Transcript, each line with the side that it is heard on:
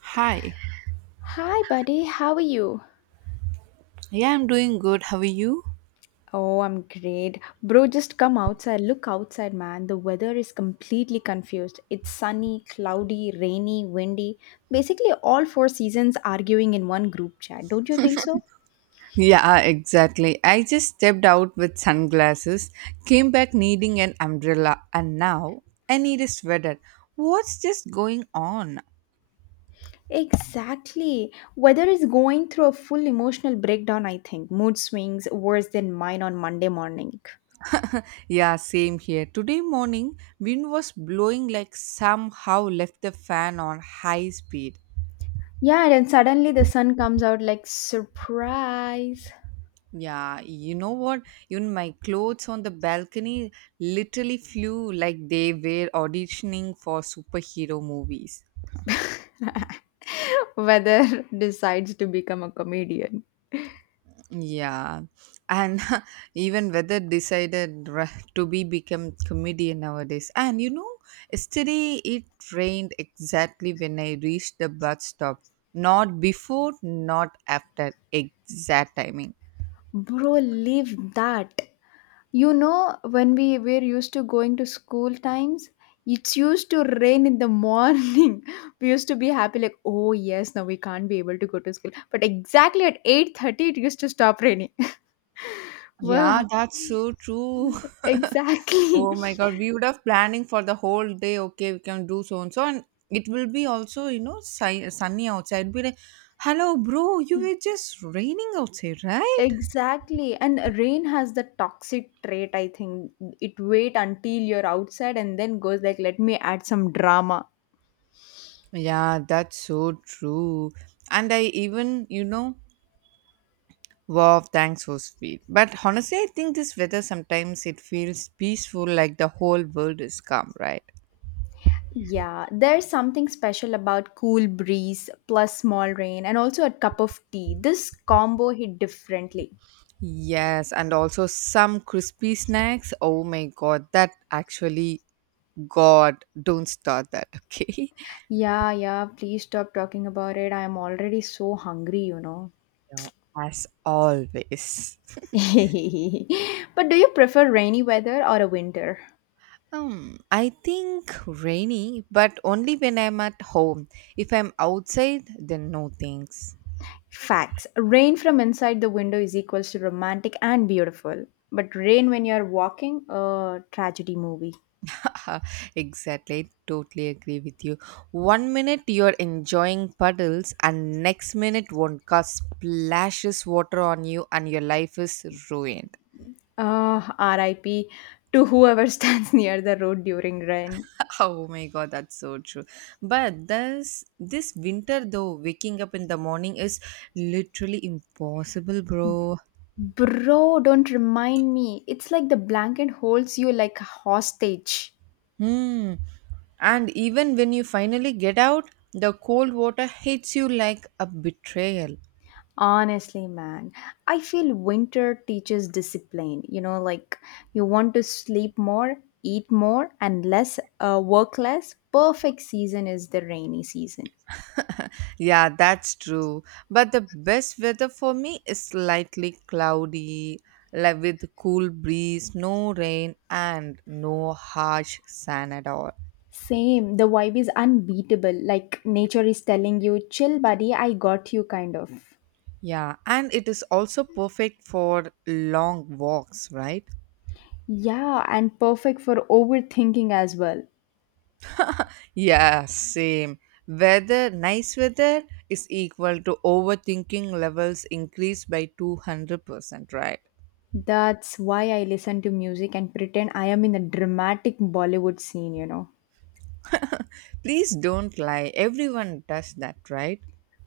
right: Hi.
left: Hi, buddy. How are you?
right: Yeah, I'm doing good. How are you?
left: Oh, I'm great. Bro, just come outside. Look outside, man. The weather is completely confused. It's sunny, cloudy, rainy, windy. Basically, all four seasons arguing in one group chat. Don't you think so?
right: Yeah, exactly. I just stepped out with sunglasses, came back needing an umbrella, and now I need a sweater. What's just going on?
left: Exactly. Weather is going through a full emotional breakdown, I think. Mood swings worse than mine on Monday morning.
right: Yeah, same here. Today morning, wind was blowing like somehow left the fan on high speed.
left: Yeah, and then suddenly the sun comes out like surprise.
right: Yeah, you know what? Even my clothes on the balcony literally flew like they were auditioning for superhero movies.
left: Weather decides to become a comedian.
right: Yeah, and even whether decided ra- to be become comedian nowadays. And you know, yesterday it rained exactly when I reached the bus stop. Not before, not after. Exact timing.
left: Bro, live that. You know, when we were used to going to school times, it used to rain in the morning. We used to be happy, like, oh yes, now we can't be able to go to school. But exactly at 8:30, it used to stop raining.
right: Yeah,
left: Wow,
right: that's so true.
left: exactly.
right: Oh my god, we would have planning for the whole day. Okay, we can do so and so, and it will be also sunny outside. Be like, hello, bro, you were just raining outside, right?
left: Exactly. And rain has the toxic trait, I think. It wait until you're outside and then goes like, let me add some drama.
right: Yeah, that's so true. And I even, you know, wow, thanks so sweet. But honestly, I think this weather sometimes it feels peaceful, like the whole world is calm, right?
left: Yeah, there's something special about cool breeze plus small rain and also a cup of tea. This combo hit differently.
right: Yes, and also some crispy snacks. Oh my god, that actually, God, don't start that, okay?
left: Yeah, yeah, please stop talking about it. I'm already so hungry, you know.
right: Yeah, as always.
left: But do you prefer rainy weather or a winter?
right: I think rainy, but only when I'm at home. If I'm outside, then no thanks.
left: Facts. Rain from inside the window is equals to romantic and beautiful. But rain when you're walking, a tragedy movie.
right: Exactly, totally agree with you. One minute you're enjoying puddles, and next minute Wonka splashes water on you, and your life is ruined.
left: Ah, RIP to whoever stands near the road during rain.
right: Oh my god, that's so true. But this winter though, waking up in the morning is literally impossible, bro.
left: Bro, don't remind me. It's like the blanket holds you like a hostage.
right: Hmm. And even when you finally get out, the cold water hits you like a betrayal.
left: Honestly, man, I feel winter teaches discipline. You know, like you want to sleep more, eat more, and less, work less. Perfect season is the rainy season.
right: Yeah, that's true. But the best weather for me is slightly cloudy, like with cool breeze, no rain, and no harsh sun at all.
left: Same. The vibe is unbeatable. Like nature is telling you, chill, buddy, I got you, kind of.
right: Yeah, and it is also perfect for long walks, right?
left: Yeah, and perfect for overthinking as well.
right: Yeah, same. Weather, nice weather is equal to overthinking levels increased by 200%, right?
left: That's why I listen to music and pretend I am in a dramatic Bollywood scene, you know.
right: Please don't lie. Everyone does that, right?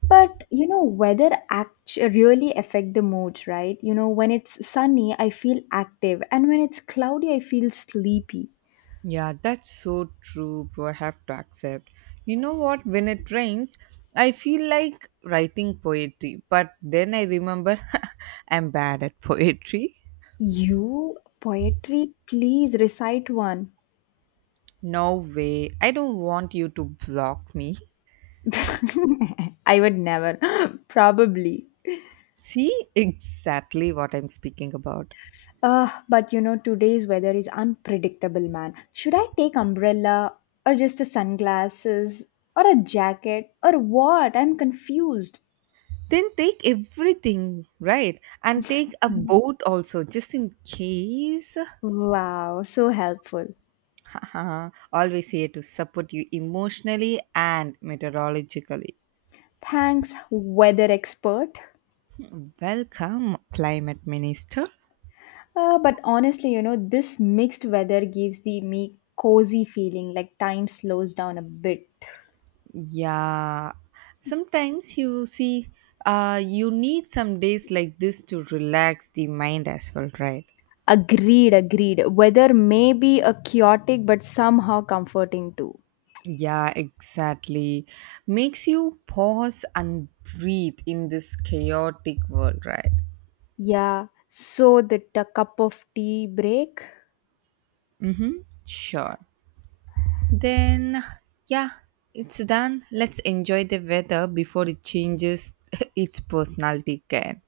left: But you know, really affect the mood, right? You know, when it's sunny, I feel active, and when it's cloudy, I feel sleepy.
right: Yeah, that's so true, bro. I have to accept. You know what? When it rains, I feel like writing poetry, but then I remember I'm bad at poetry.
left: You poetry, please recite one.
right: No way. I don't want you to block me.
left: I would never, probably.
right: See exactly what I'm speaking about.
left: But you know, today's weather is unpredictable, man. Should I take umbrella or just a sunglasses or a jacket or what? I'm confused.
right: Then take everything, right? And take a boat also, just in case.
left: Wow, so helpful.
right: Always here to support you emotionally and meteorologically.
left: Thanks, weather expert.
right: Welcome, climate minister.
left: But honestly, you know, this mixed weather gives the me cozy feeling, like time slows down a bit.
right: Yeah, sometimes you see, you need some days like this to relax the mind as well, right?
left: Agreed, agreed. Weather may be a chaotic but somehow comforting too.
right: Yeah, exactly. Makes you pause and breathe in this chaotic world, right?
left: Yeah, so the a cup of tea break.
right: Mm-hmm. Sure. Then, yeah, it's done. Let's enjoy the weather before it changes its personality again.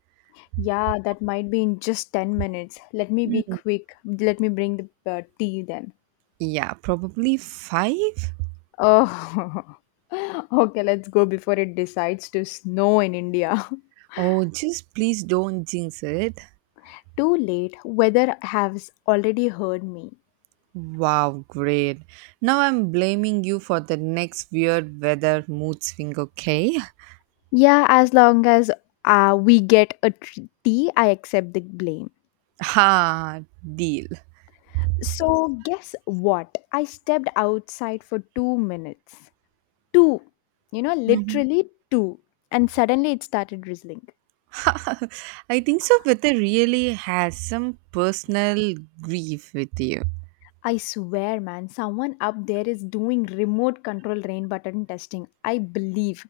left: Yeah, that might be in just 10 minutes. Let me be quick. Let me bring the tea then.
right: Yeah, probably five.
left: Oh, okay, let's go before it decides to snow in India.
right: Oh, just please don't jinx it.
left: Too late. Weather has already heard me.
right: Wow, great. Now I'm blaming you for the next weird weather mood swing, okay?
left: Yeah, as long as we get a tea, I accept the blame.
right: Ha, deal.
left: So, guess what? I stepped outside for 2 minutes. Two, you know, literally two. And suddenly it started drizzling.
right: I think so weather really has some personal grief with you.
left: I swear, man, someone up there is doing remote control rain button testing. I believe.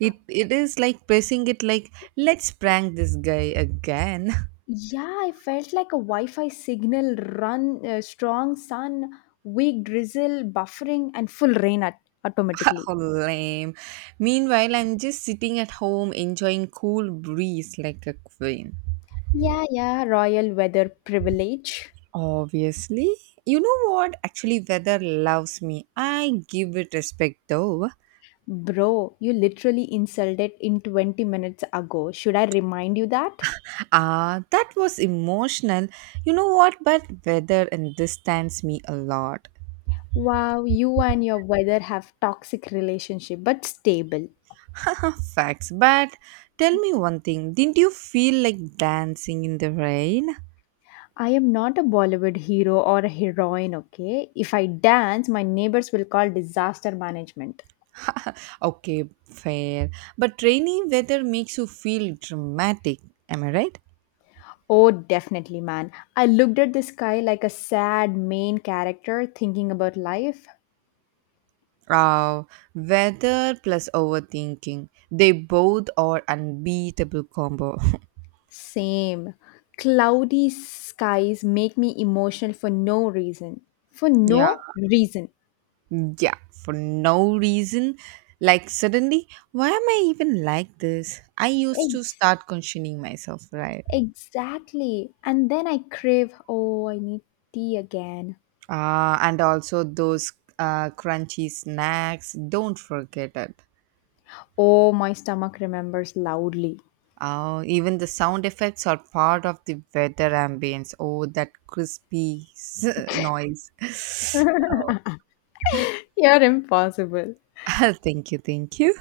right: It is like pressing it like let's prank this guy again.
left: Yeah, I felt like a Wi Fi signal strong sun, weak drizzle, buffering, and full automatically.
right: How lame. Meanwhile, I'm just sitting at home enjoying cool breeze like a queen.
left: Yeah, yeah, royal weather privilege.
right: Obviously. You know what? Actually, weather loves me. I give it respect though.
left: Bro, you literally insulted in 20 minutes ago. Should I remind you that?
right: Ah, that was emotional. You know what? But weather and distance me a lot.
left: Wow, you and your weather have toxic relationship but stable.
right: Ah, facts. But tell me one thing. Didn't you feel like dancing in the rain?
left: I am not a Bollywood hero or a heroine, okay? If I dance, my neighbors will call disaster management.
right: Okay, fair. But rainy weather makes you feel dramatic. Am I right?
left: Oh, definitely, man. I looked at the sky like a sad main character thinking about life.
right: Uh, weather plus overthinking. They both are unbeatable combo.
left: Same. Cloudy skies make me emotional for no reason. For
right: Yeah.
left: no reason.
right: Yeah, for no reason. Like suddenly, why am I even like this? I used to
left: Exactly.
right: start questioning myself, right?
left: Exactly. And then I crave, oh, I need tea again.
right: And also those crunchy snacks, don't forget it.
left: Oh, my stomach remembers loudly.
right: Even the sound effects are part of the weather ambience. Oh, that crispy noise.
left: You're impossible.
right: Thank you, thank you.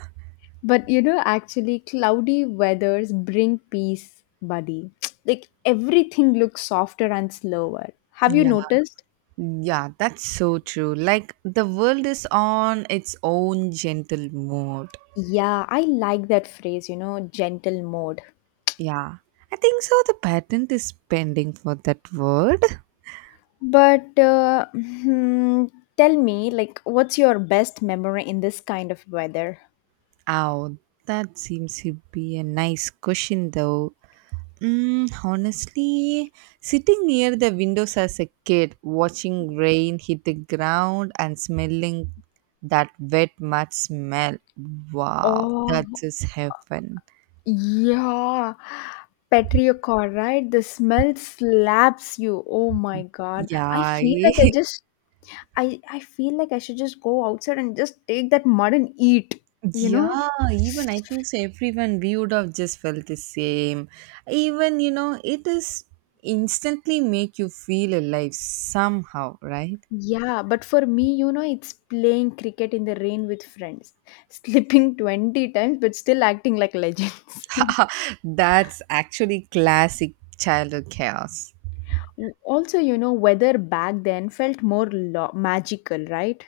left: But you know, actually, cloudy weathers bring peace, buddy. Like everything looks softer and slower. Have you
right: Yeah.
left: noticed?
right: Yeah, that's so true. Like the world is on its own gentle mode.
left: Yeah, I like that phrase, you know, gentle mode.
right: Yeah, I think so. The patent is pending for that word.
left: But tell me, like, what's your best memory in this kind of weather?
right: Oh, that seems to be a nice question, though. Honestly, sitting near the windows as a kid, watching rain hit the ground and smelling that wet mud smell. Wow,
left: Oh,
right: that is heaven.
left: yeah, petrichor, right? The smell slaps you. Oh my God. I
right: Yeah,
left: feel like I feel like I should just go outside and just take that mud and eat, you know?
right: yeah, even I think so. Everyone, we would have just felt the same. Even, you know, it is instantly make you feel alive somehow, right?
left: Yeah, but for me, you know, it's playing cricket in the rain with friends, slipping 20 times, but still acting like legends.
right: That's actually classic childhood chaos.
left: Also, you know, weather back then felt more magical, right?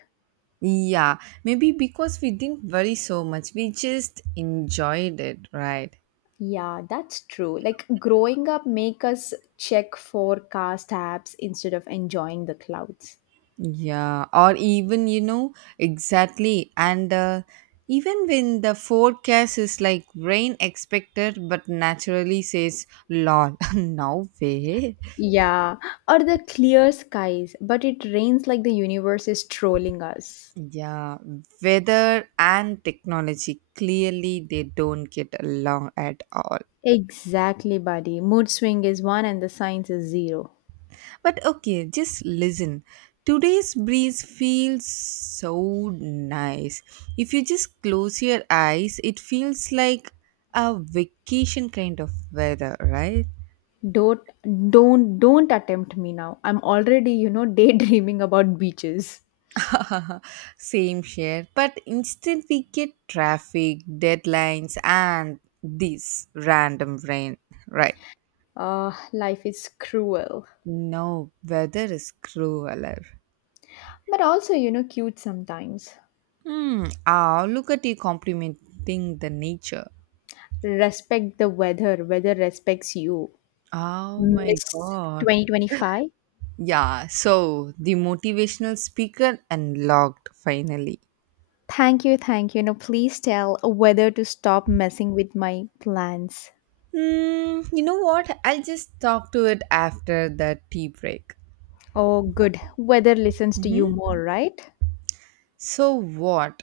right: Yeah, maybe because we didn't worry so much, we just enjoyed it, right?
left: Yeah, that's true. Like growing up make us check forecast apps instead of enjoying the clouds.
right: Yeah, or even, you know, exactly. And even when the forecast is like rain expected, but naturally says lol, no way.
left: Yeah, or the clear skies, but it rains like the universe is trolling us.
right: Yeah, weather and technology clearly they don't get along at all.
left: Exactly, buddy. Mood swing is 1 and the science is 0.
right: But okay, just listen. Today's breeze feels so nice. If you just close your eyes, it feels like a vacation kind of weather, right?
left: Don't don't attempt me now. I'm already, you know, daydreaming about beaches.
right: Same here. But instead, we get traffic, deadlines, and this random rain, right?
left: Life is cruel,
right: No, weather is crueler.
left: but also, you know, cute sometimes.
right: Hmm. Ah, look at you complimenting the nature.
left: Respect the weather, weather respects you.
right: Oh my
left: Miss
right: god.
left: 2025.
right: Yeah, so the motivational speaker unlocked finally.
left: Thank you, thank you. Now, please tell whether to stop messing with my plans.
right: You know what? I'll just talk to it after the tea break.
left: Oh, good. Weather listens to you
right: Mhm.
left: more, right?
right: So, what?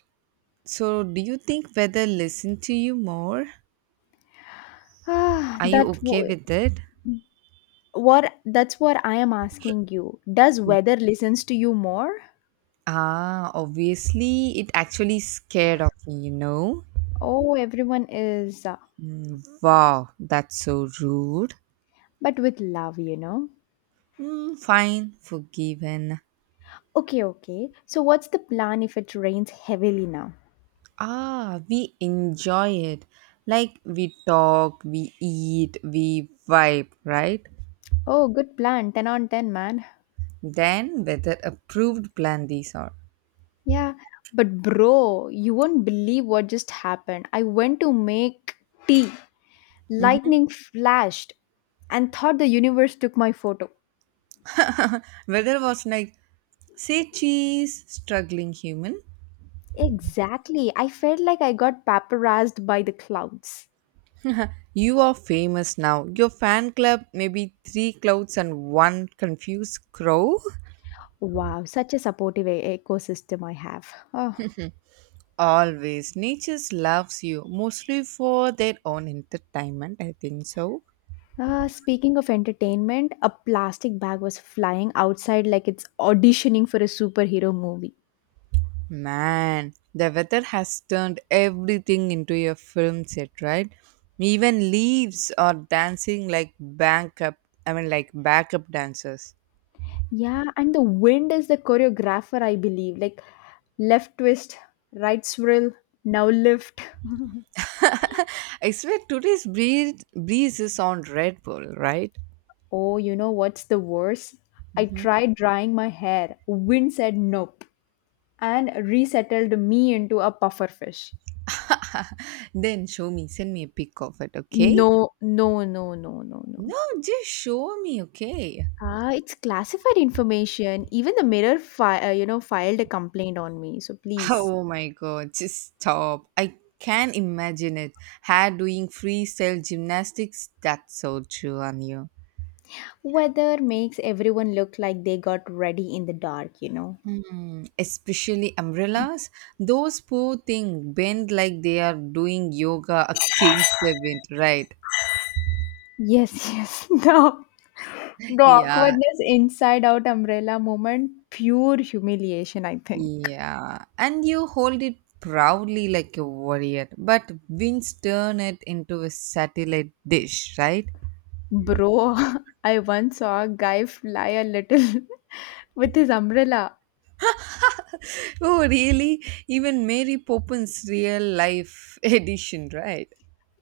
right: So, do you think whether listen to you more?
left: Ah,
right: Are you
left: that
right: okay
left: w-
right: with it?
left: what that's what I am asking you. Does weather listens to you more?
right: Ah, obviously, it actually scared of me, you know?
left: Oh, everyone is,
right: Mm, wow, that's so rude.
left: but with love, you know.
right: Mm, fine, forgiven.
left: Okay, okay. So, what's the plan if it rains heavily now?
right: Ah, we enjoy it. Like we talk, we eat, we vibe, right?
left: Oh, good plan. 10 on 10, man.
right: Then weather approved plan these are.
left: Yeah, but bro, you won't believe what just happened. I went to make tea. Lightning flashed and thought the universe took my photo.
right: Weather was like, say cheese, struggling human.
left: Exactly. I felt like I got paparazed by the clouds.
right: You are famous now. Your fan club maybe three clouds and one confused crow.
left: Wow, such a supportive ecosystem I have. Oh.
right: Always, nature loves you mostly for their own entertainment. I think so.
left: Speaking of entertainment, a plastic bag was flying outside like it's auditioning for a superhero movie.
right: Man, the weather has turned everything into a film set, right? Even leaves are dancing like backup, I mean, like backup dancers.
left: Yeah, and the wind is the choreographer, I believe. Like left twist, right swirl, now lift.
right: I swear today's breeze is on Red Bull, right?
left: Oh, you know what's the worst? I
right: Hmm.
left: tried drying my hair. Wind said nope and resettled me into a puffer fish.
right: Then show me, send me a pic of it, okay?
left: No, no, no, no, no, no.
right: No, just show me, okay?
left: Ah, it's classified information. Even the mirror, you know, filed a complaint on me. So please,
right: Oh my god, just stop. I can imagine it. Hair doing freestyle gymnastics, that's so true on you.
left: weather makes everyone look like they got ready in the dark. You know.
right: Mm, especially umbrellas. Those poor thing bend like they are doing yoga a king event, right?
left: Yes, yes. No. The
right: Yeah,
left: awkwardness inside out umbrella moment, pure humiliation, I think.
right: yeah. And you hold it proudly like a warrior, but winds turn it into a satellite dish, right?
left: Bro, I once saw a guy fly a little with his umbrella.
right: Oh, really? Even Mary Poppins' real life edition, right?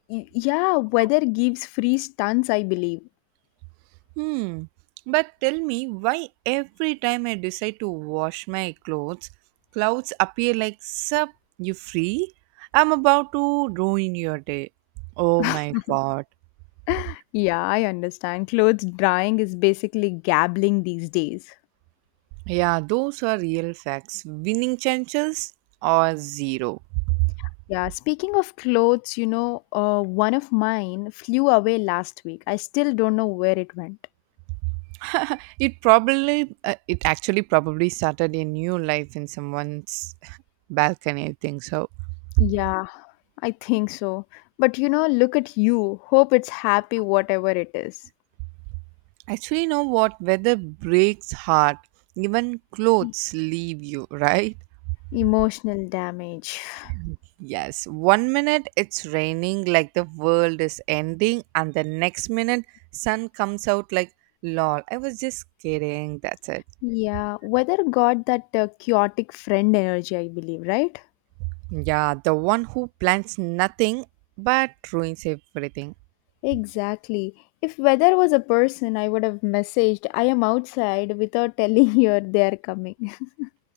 left: Yeah, weather gives free stunts, I believe.
right: Hmm. But tell me why every time I decide to wash my clothes, clouds appear like, sup, you free? I'm about to ruin your day. Oh my god.
left: Yeah, I understand. Clothes drying is basically gambling these days.
right: Yeah, those are real facts. Winning chances are zero.
left: Yeah, speaking of clothes, you know, one of mine flew away last week. I still don't know where it went.
right: It probably, it actually probably started a new life in someone's balcony, I think so.
left: Yeah, I think so. But you know, look at you. Hope it's happy, whatever it is.
right: Actually, know what? Weather breaks heart. Even clothes leave you, right?
left: Emotional damage.
right: Yes. One minute it's raining like the world is ending, and the next minute sun comes out like lol. I was just kidding. That's it.
left: Yeah, weather got that chaotic friend energy, I believe, right?
right: Yeah, the one who plans nothing but ruins everything.
left: Exactly. If weather was a person, I would have messaged, I am outside without telling you they are coming.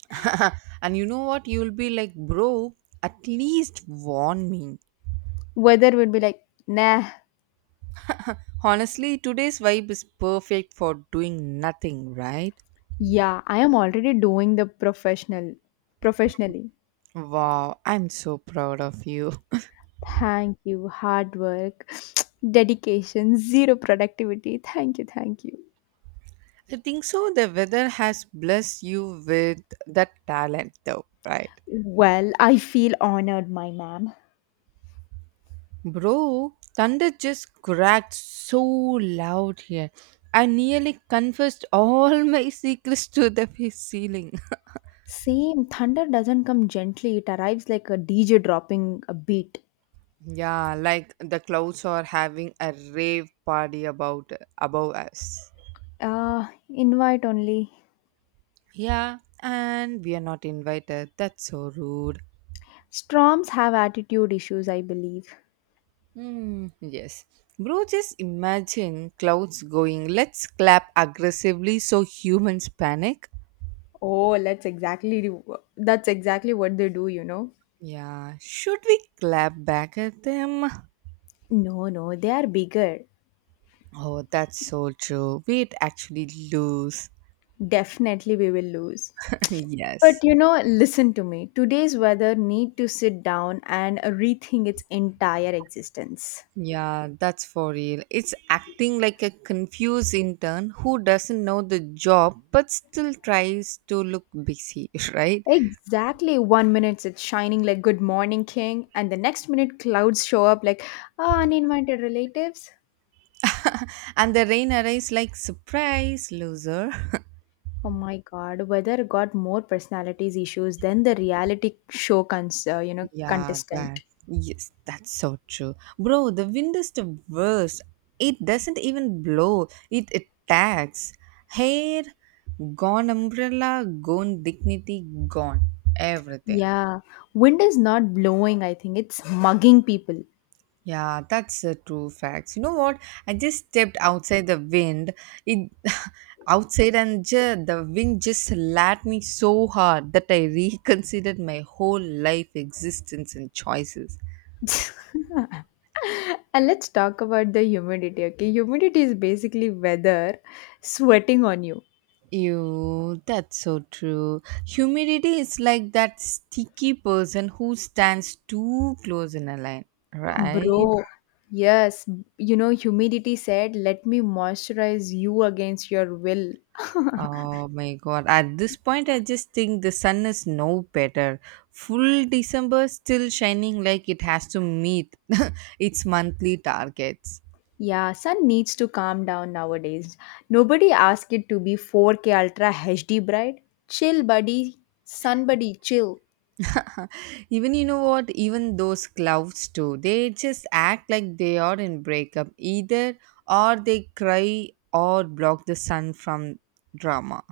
right: And you know what? You'll be like, bro, at least warn me.
left: Weather would be like, nah,
right: Honestly, today's vibe is perfect for doing nothing, right?
left: yeah, I am already doing the professionally.
right: Wow, I'm so proud of you.
left: Thank you. Hard work, dedication, zero productivity. Thank you. Thank you.
right: I think so. The weather has blessed you with that talent, though, right?
left: Well, I feel honored, my ma'am.
right: Bro, thunder just cracked so loud here. I nearly confessed all my secrets to the face ceiling.
left: Same. Thunder doesn't come gently, it arrives like a DJ dropping a beat.
right: Yeah, like the clouds are having a rave party about above us.
left: Invite only.
right: Yeah, and we are not invited. That's so rude.
left: Storms have attitude issues, I believe.
right: Hmm. Yes. Bro, just imagine clouds going, let's clap aggressively so humans panic.
left: Oh, that's exactly what they do, you know.
right: Yeah, should we clap back at them?
left: No, no, they are bigger.
right: Oh, that's so true. We'd actually lose.
left: Definitely we will lose. But
right: Yes.
left: you know, listen to me. Today's weather need to sit down and rethink its entire existence.
right: Yeah, that's for real. It's acting like a confused intern who doesn't know the job but still tries to look busy, right?
left: Exactly. 1 minute it's shining like good morning king and the next minute clouds show up like "Ah, uninvited relatives.
right: And the rain arrives like, surprise, loser.
left: Oh my god, weather got more personalities issues than the reality show you know
right: Yeah,
left: contestant.
right: that yes, that's so true. Bro, the wind is the worst. It doesn't even blow, it attacks. Hair gone, umbrella gone, dignity gone, everything.
left: Yeah. Wind is not blowing, I think. It's mugging people.
right: Yeah, that's a true fact. You know what? I just stepped outside the wind. It outside and the wind just slapped me so hard that I reconsidered my whole life existence and choices.
left: And let's talk about the humidity, okay? Humidity is basically weather sweating on you.
right: You, that's so true. Humidity is like that sticky person who stands too close in a line, right?
left: Bro, yes, you know, humidity said, let me moisturize you against your will.
right: Oh my god. At this point, I just think the sun is no better. Full December still shining like it has to meet its monthly targets.
left: Yeah, sun needs to calm down nowadays. Nobody asked it to be 4K Ultra HD bright. Chill, buddy. Sun, buddy, chill.
right: Even you know what, even those clouds too, they just act like they are in breakup, either or they cry or block the sun from drama.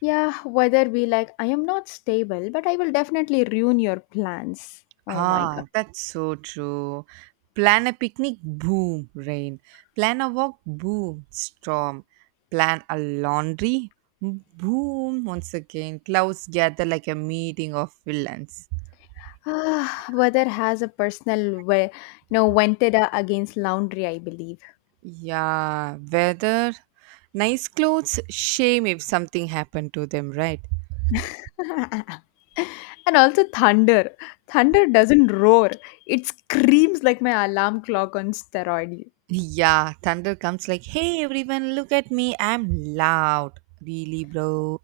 left: Yeah, weather be like, I am not stable, but I will definitely ruin your plans. Oh my
right: Ah,
left: god.
right: that's so true. Plan a picnic, boom, rain. Plan a walk, boom, storm. Plan a laundry, boom, once again clouds gather like a meeting of villains.
left: Ah, weather has a personal way, you know, vendetta against laundry, I believe.
right: Yeah, weather, nice clothes, shame if something happened to them, right?
left: And also thunder. Thunder doesn't roar. It screams like my alarm clock on steroid.
right: Yeah, thunder comes like, hey everyone, look at me, I'm loud. Really, bro?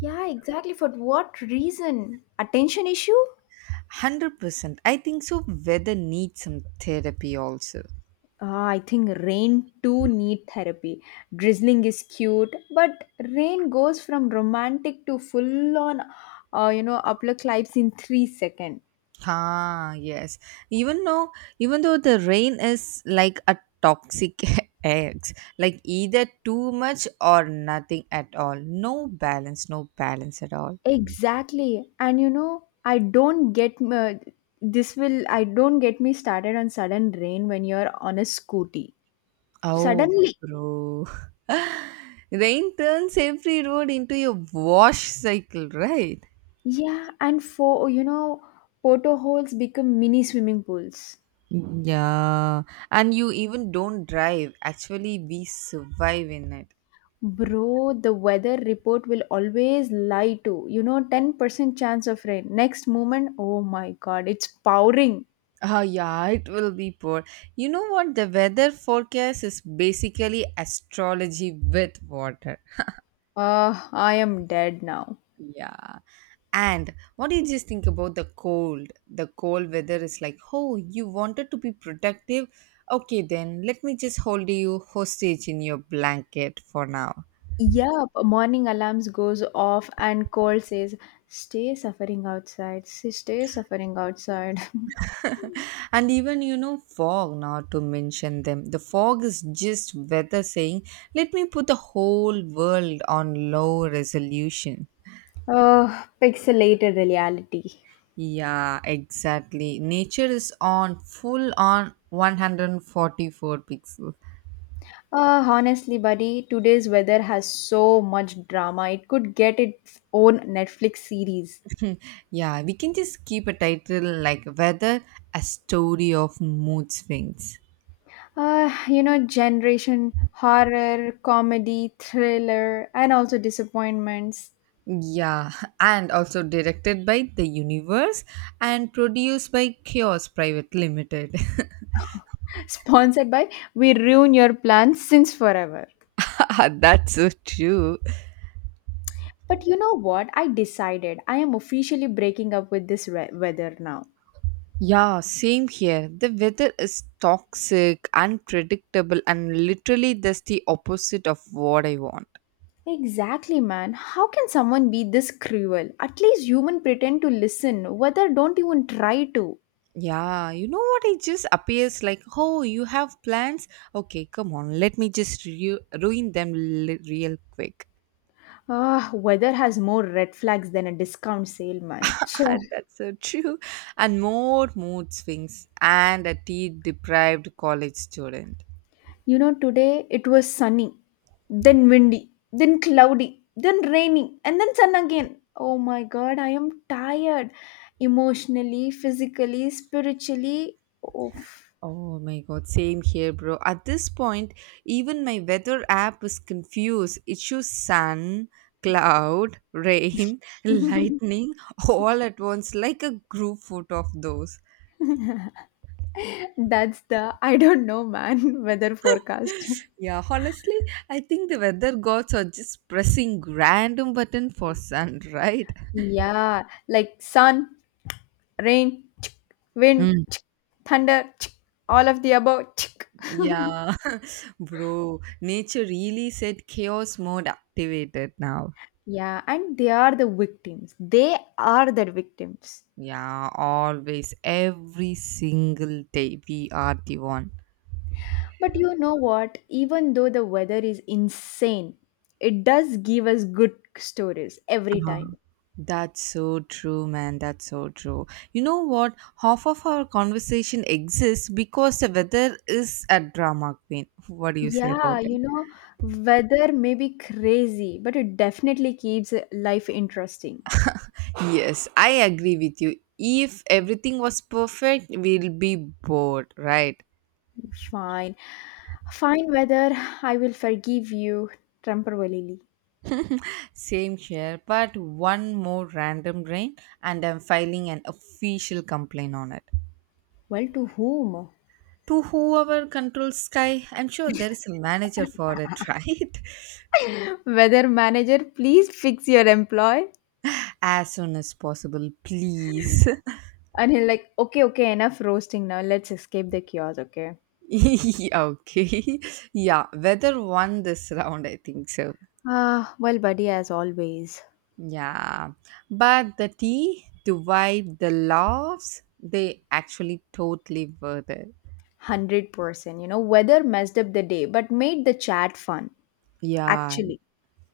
left: Yeah, exactly. For what reason? Attention issue?
right: 100%. I think so. Weather needs some therapy also.
left: Ah, I think rain too need therapy. Drizzling is cute, but rain goes from romantic to full on, you know, upper climbs in 3 seconds.
right: Ah, yes. Even though, even though the rain is like a toxic eggs, like either too much or nothing at all. No balance at all.
left: Exactly. And you know, I don't get me started on sudden rain when you're on a scooty.
right: Oh,
left: Suddenly,
right: bro. Rain turns every road into your wash cycle, right?
left: yeah, and for you know, portholes become mini swimming pools.
right: Yeah. And you even don't drive. Actually, we survive in it.
left: Bro, the weather report will always lie to. You know, 10% chance of rain. Next moment, oh my god, it's pouring.
right: Ah, yeah, it will be poor. You know what? The weather forecast is basically astrology with water.
left: I am dead now.
right: Yeah. And what do you just think about the cold? The cold weather is like, oh, you wanted to be protective? Okay, then let me just hold you hostage in your blanket for now.
left: Yep, morning alarms goes off and Cole says, "Stay suffering outside. Say, Stay suffering outside."
right: And even, you know, fog, not to mention them. The fog is just weather saying, let me put the whole world on low resolution.
left: Oh, pixelated reality.
right: Yeah, exactly. Nature is on full on 144 pixels.
left: Honestly, buddy, today's weather has so much drama. It could get its own Netflix series.
right: Yeah, we can just keep a title like Weather, a story of mood swings.
left: You know, generation horror, comedy, thriller, and also disappointments.
right: Yeah, and also directed by The Universe and produced by Chaos Private Limited.
left: Sponsored by We Ruin Your Plans Since Forever.
right: That's so true.
left: But you know what? I decided I am officially breaking up with this weather now.
right: Yeah, same here. The weather is toxic, unpredictable, and literally that's the opposite of what I want.
left: Exactly, man. How can someone be this cruel? At least human pretend to listen. Weather don't even try to.
right: Yeah, you know what? It just appears like, oh, you have plans? Okay, come on, let me just ruin them real quick.
left: Ah, weather has more red flags than a discount sale, man. Cheh.
right: And that's so true. And more mood swings and a tea deprived college student.
left: You know, today it was sunny, then windy, then cloudy, then rainy, and then sun again. Oh my god, I am tired. Emotionally, physically, spiritually. Oof.
right: Oh my god, same here, bro. At this point, even my weather app is confused. It shows sun, cloud, rain, lightning all at once, like a group photo of those.
left: That's the I don't know, man, weather forecast.
right: Yeah, honestly, I think the weather gods are just pressing random button for sun, right?
left: Yeah, like sun, rain, wind,
right: Mm.
left: thunder, all of the above.
right: Yeah, bro, nature really said chaos mode activated now.
left: Yeah, and they are the victims. They are the victims.
right: Yeah, always, every single day we are the one.
left: But you know what? Even though the weather is insane, it does give us good stories every
right: uh
left: time.
right: That's so true, man. That's so true. You know what? Half of our conversation exists because the weather is a drama queen. What do you say
left: Yeah,
right: about
left: you
right: it?
left: know, weather may be crazy, but it definitely keeps life interesting.
right: Yes, I agree with you. If everything was perfect, we'll be bored, right?
left: Fine. Fine weather, I will forgive you temporarily.
right: Same here, but one more random rain, and I'm filing an official complaint on it.
left: Well, to whom?
right: To whoever controls Sky, I'm sure there is a manager for it, right?
left: Weather manager, please fix your employee.
right: As soon as possible, please.
left: And he'll like, okay, okay, enough roasting now. Let's escape the kiosk, okay?
right: Yeah, okay. Yeah, weather won this round, I think so.
left: Ah, well, buddy, as always,
right: Yeah, but the tea, the vibe, the laughs, they actually totally worth it.
left: 100%. You know, weather messed up the day, but made the chat fun.
right: Yeah,
left: Actually,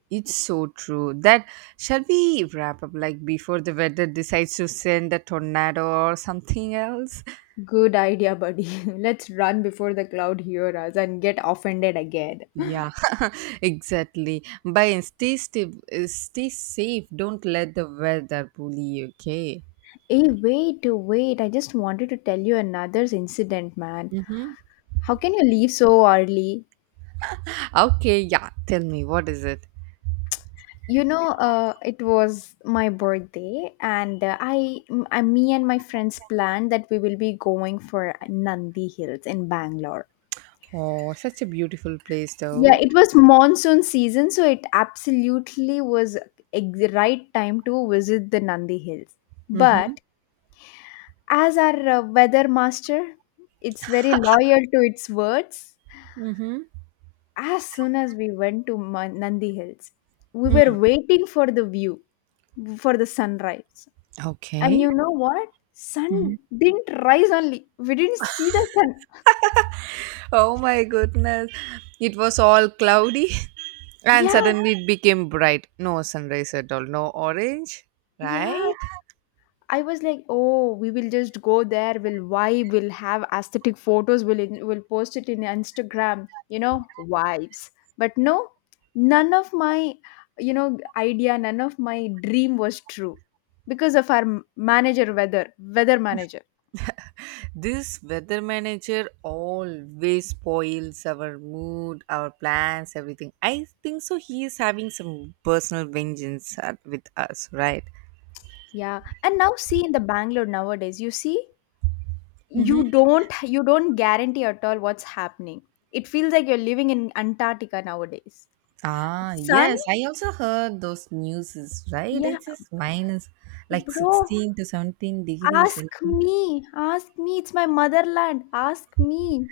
right: it's so true. That Shall we wrap up like before the weather decides to send a tornado or something else?
left: good idea, buddy. Let's run before the cloud hear us and get offended again.
right: Yeah, exactly. Bye and stay safe. Don't let the weather bully you, okay?
left: Hey, wait. I just wanted to tell you another incident, man.
right: Mm-hmm.
left: How can you leave so early?
right: Okay, yeah, tell me, what is it?
left: You know, it was my birthday, and me and my friends planned that we will be going for Nandi Hills in Bangalore.
right: Oh, such a beautiful place,
left: Yeah,
right: though.
left: it was monsoon season, so it absolutely was right time to visit the Nandi Hills.
right: Mm-hmm.
left: But as our weather master, it's very loyal to its words.
right: Mm-hmm.
left: As soon as we went to Nandi Hills, we were waiting for the view, for the sunrise. And
right: Okay.
left: you know what? Sun
right: Mhm.
left: didn't rise only. We didn't see the sun.
right: Oh my goodness. It was all cloudy and
left: Yeah,
right: suddenly it became bright. No sunrise at all. No orange.
left: yeah.
right: Right?
left: I was like, oh, we will just go there. We'll vibe. We'll have aesthetic photos. We'll post it in Instagram. You know, vibes. But no, none of my idea, none of my dream was true because of our m- manager weather weather manager.
right: This weather manager always spoils our mood, our plans, everything. I think so. He is having some personal vengeance with us, right?
left: Yeah, and now see in the Bangalore nowadays, you see,
right: Mhm.
left: you don't guarantee at all what's happening. It feels like you're living in Antarctica nowadays.
right: Ah,
left: Son,
right: yes. I also heard those news, right?
left: yeah,
right: It's just minus like
left: bro,
right: 16 to 17 degrees
left: ask
right: Celsius.
left: me, ask me. It's my motherland. Ask me.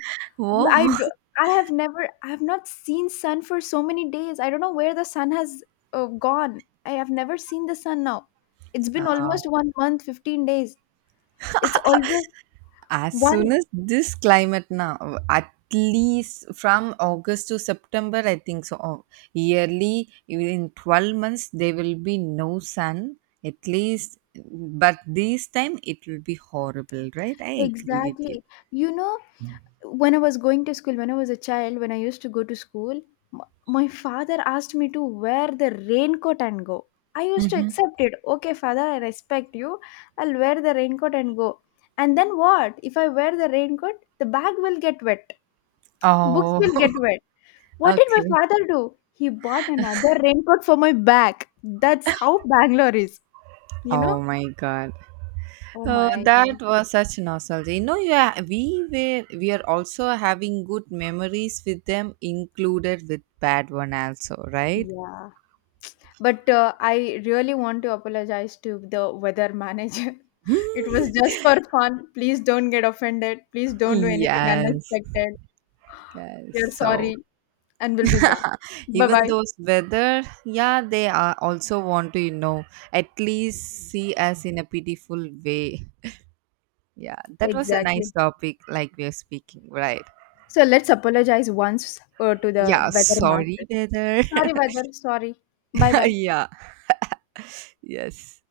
left: I
right: Oh.
left: do, I have not seen sun for so many days. I don't know where the sun has gone. I have never seen the sun now. It's been almost 1 month, 15 days. It's always
right: As soon
left: one
right: as this climate now, at least from August to September, I think so. Oh, yearly, in 12 months, there will be no sun, at least. But this time, it will be horrible, right? I agree with you.
left: exactly you know when I was going to school, when I was a child, when I used to go to school, m- my father asked me to wear the raincoat and go. I used to
right: Hmm.
left: accept it. Okay, father, I respect you. I'll wear the raincoat and go. And then what? If I wear the raincoat, the bag will get wet, books
right: Oh,
left: will get wet. What did my
right: okay.
left: father do? He bought another raincoat for my back. That's how Bangalore is, you know?
right: Oh my God.
left: Oh
right: Oh,
left: my
right: that
left: God.
right: was such nostalgia. You know, yeah, we are also having good memories with them, included with bad one also, right?
left: Yeah. But I really want to apologize to the weather manager. It was just for fun. Please don't get offended. Please don't do anything
right: Yes,
left: unexpected. We
right: yes.
left: are
right: So
left: sorry and we'll be back. Bye
right: even
left: bye.
right: those weather, yeah, they are also want to, you know, at least see us in a pitiful way. Yeah, that was a nice
left: Exactly.
right: topic, like we are speaking, right?
left: So let's apologize once to the
right: Yeah,
left: weather master.
right: sorry, weather.
left: Sorry, weather. Sorry. Bye bye.
right: yeah, yes.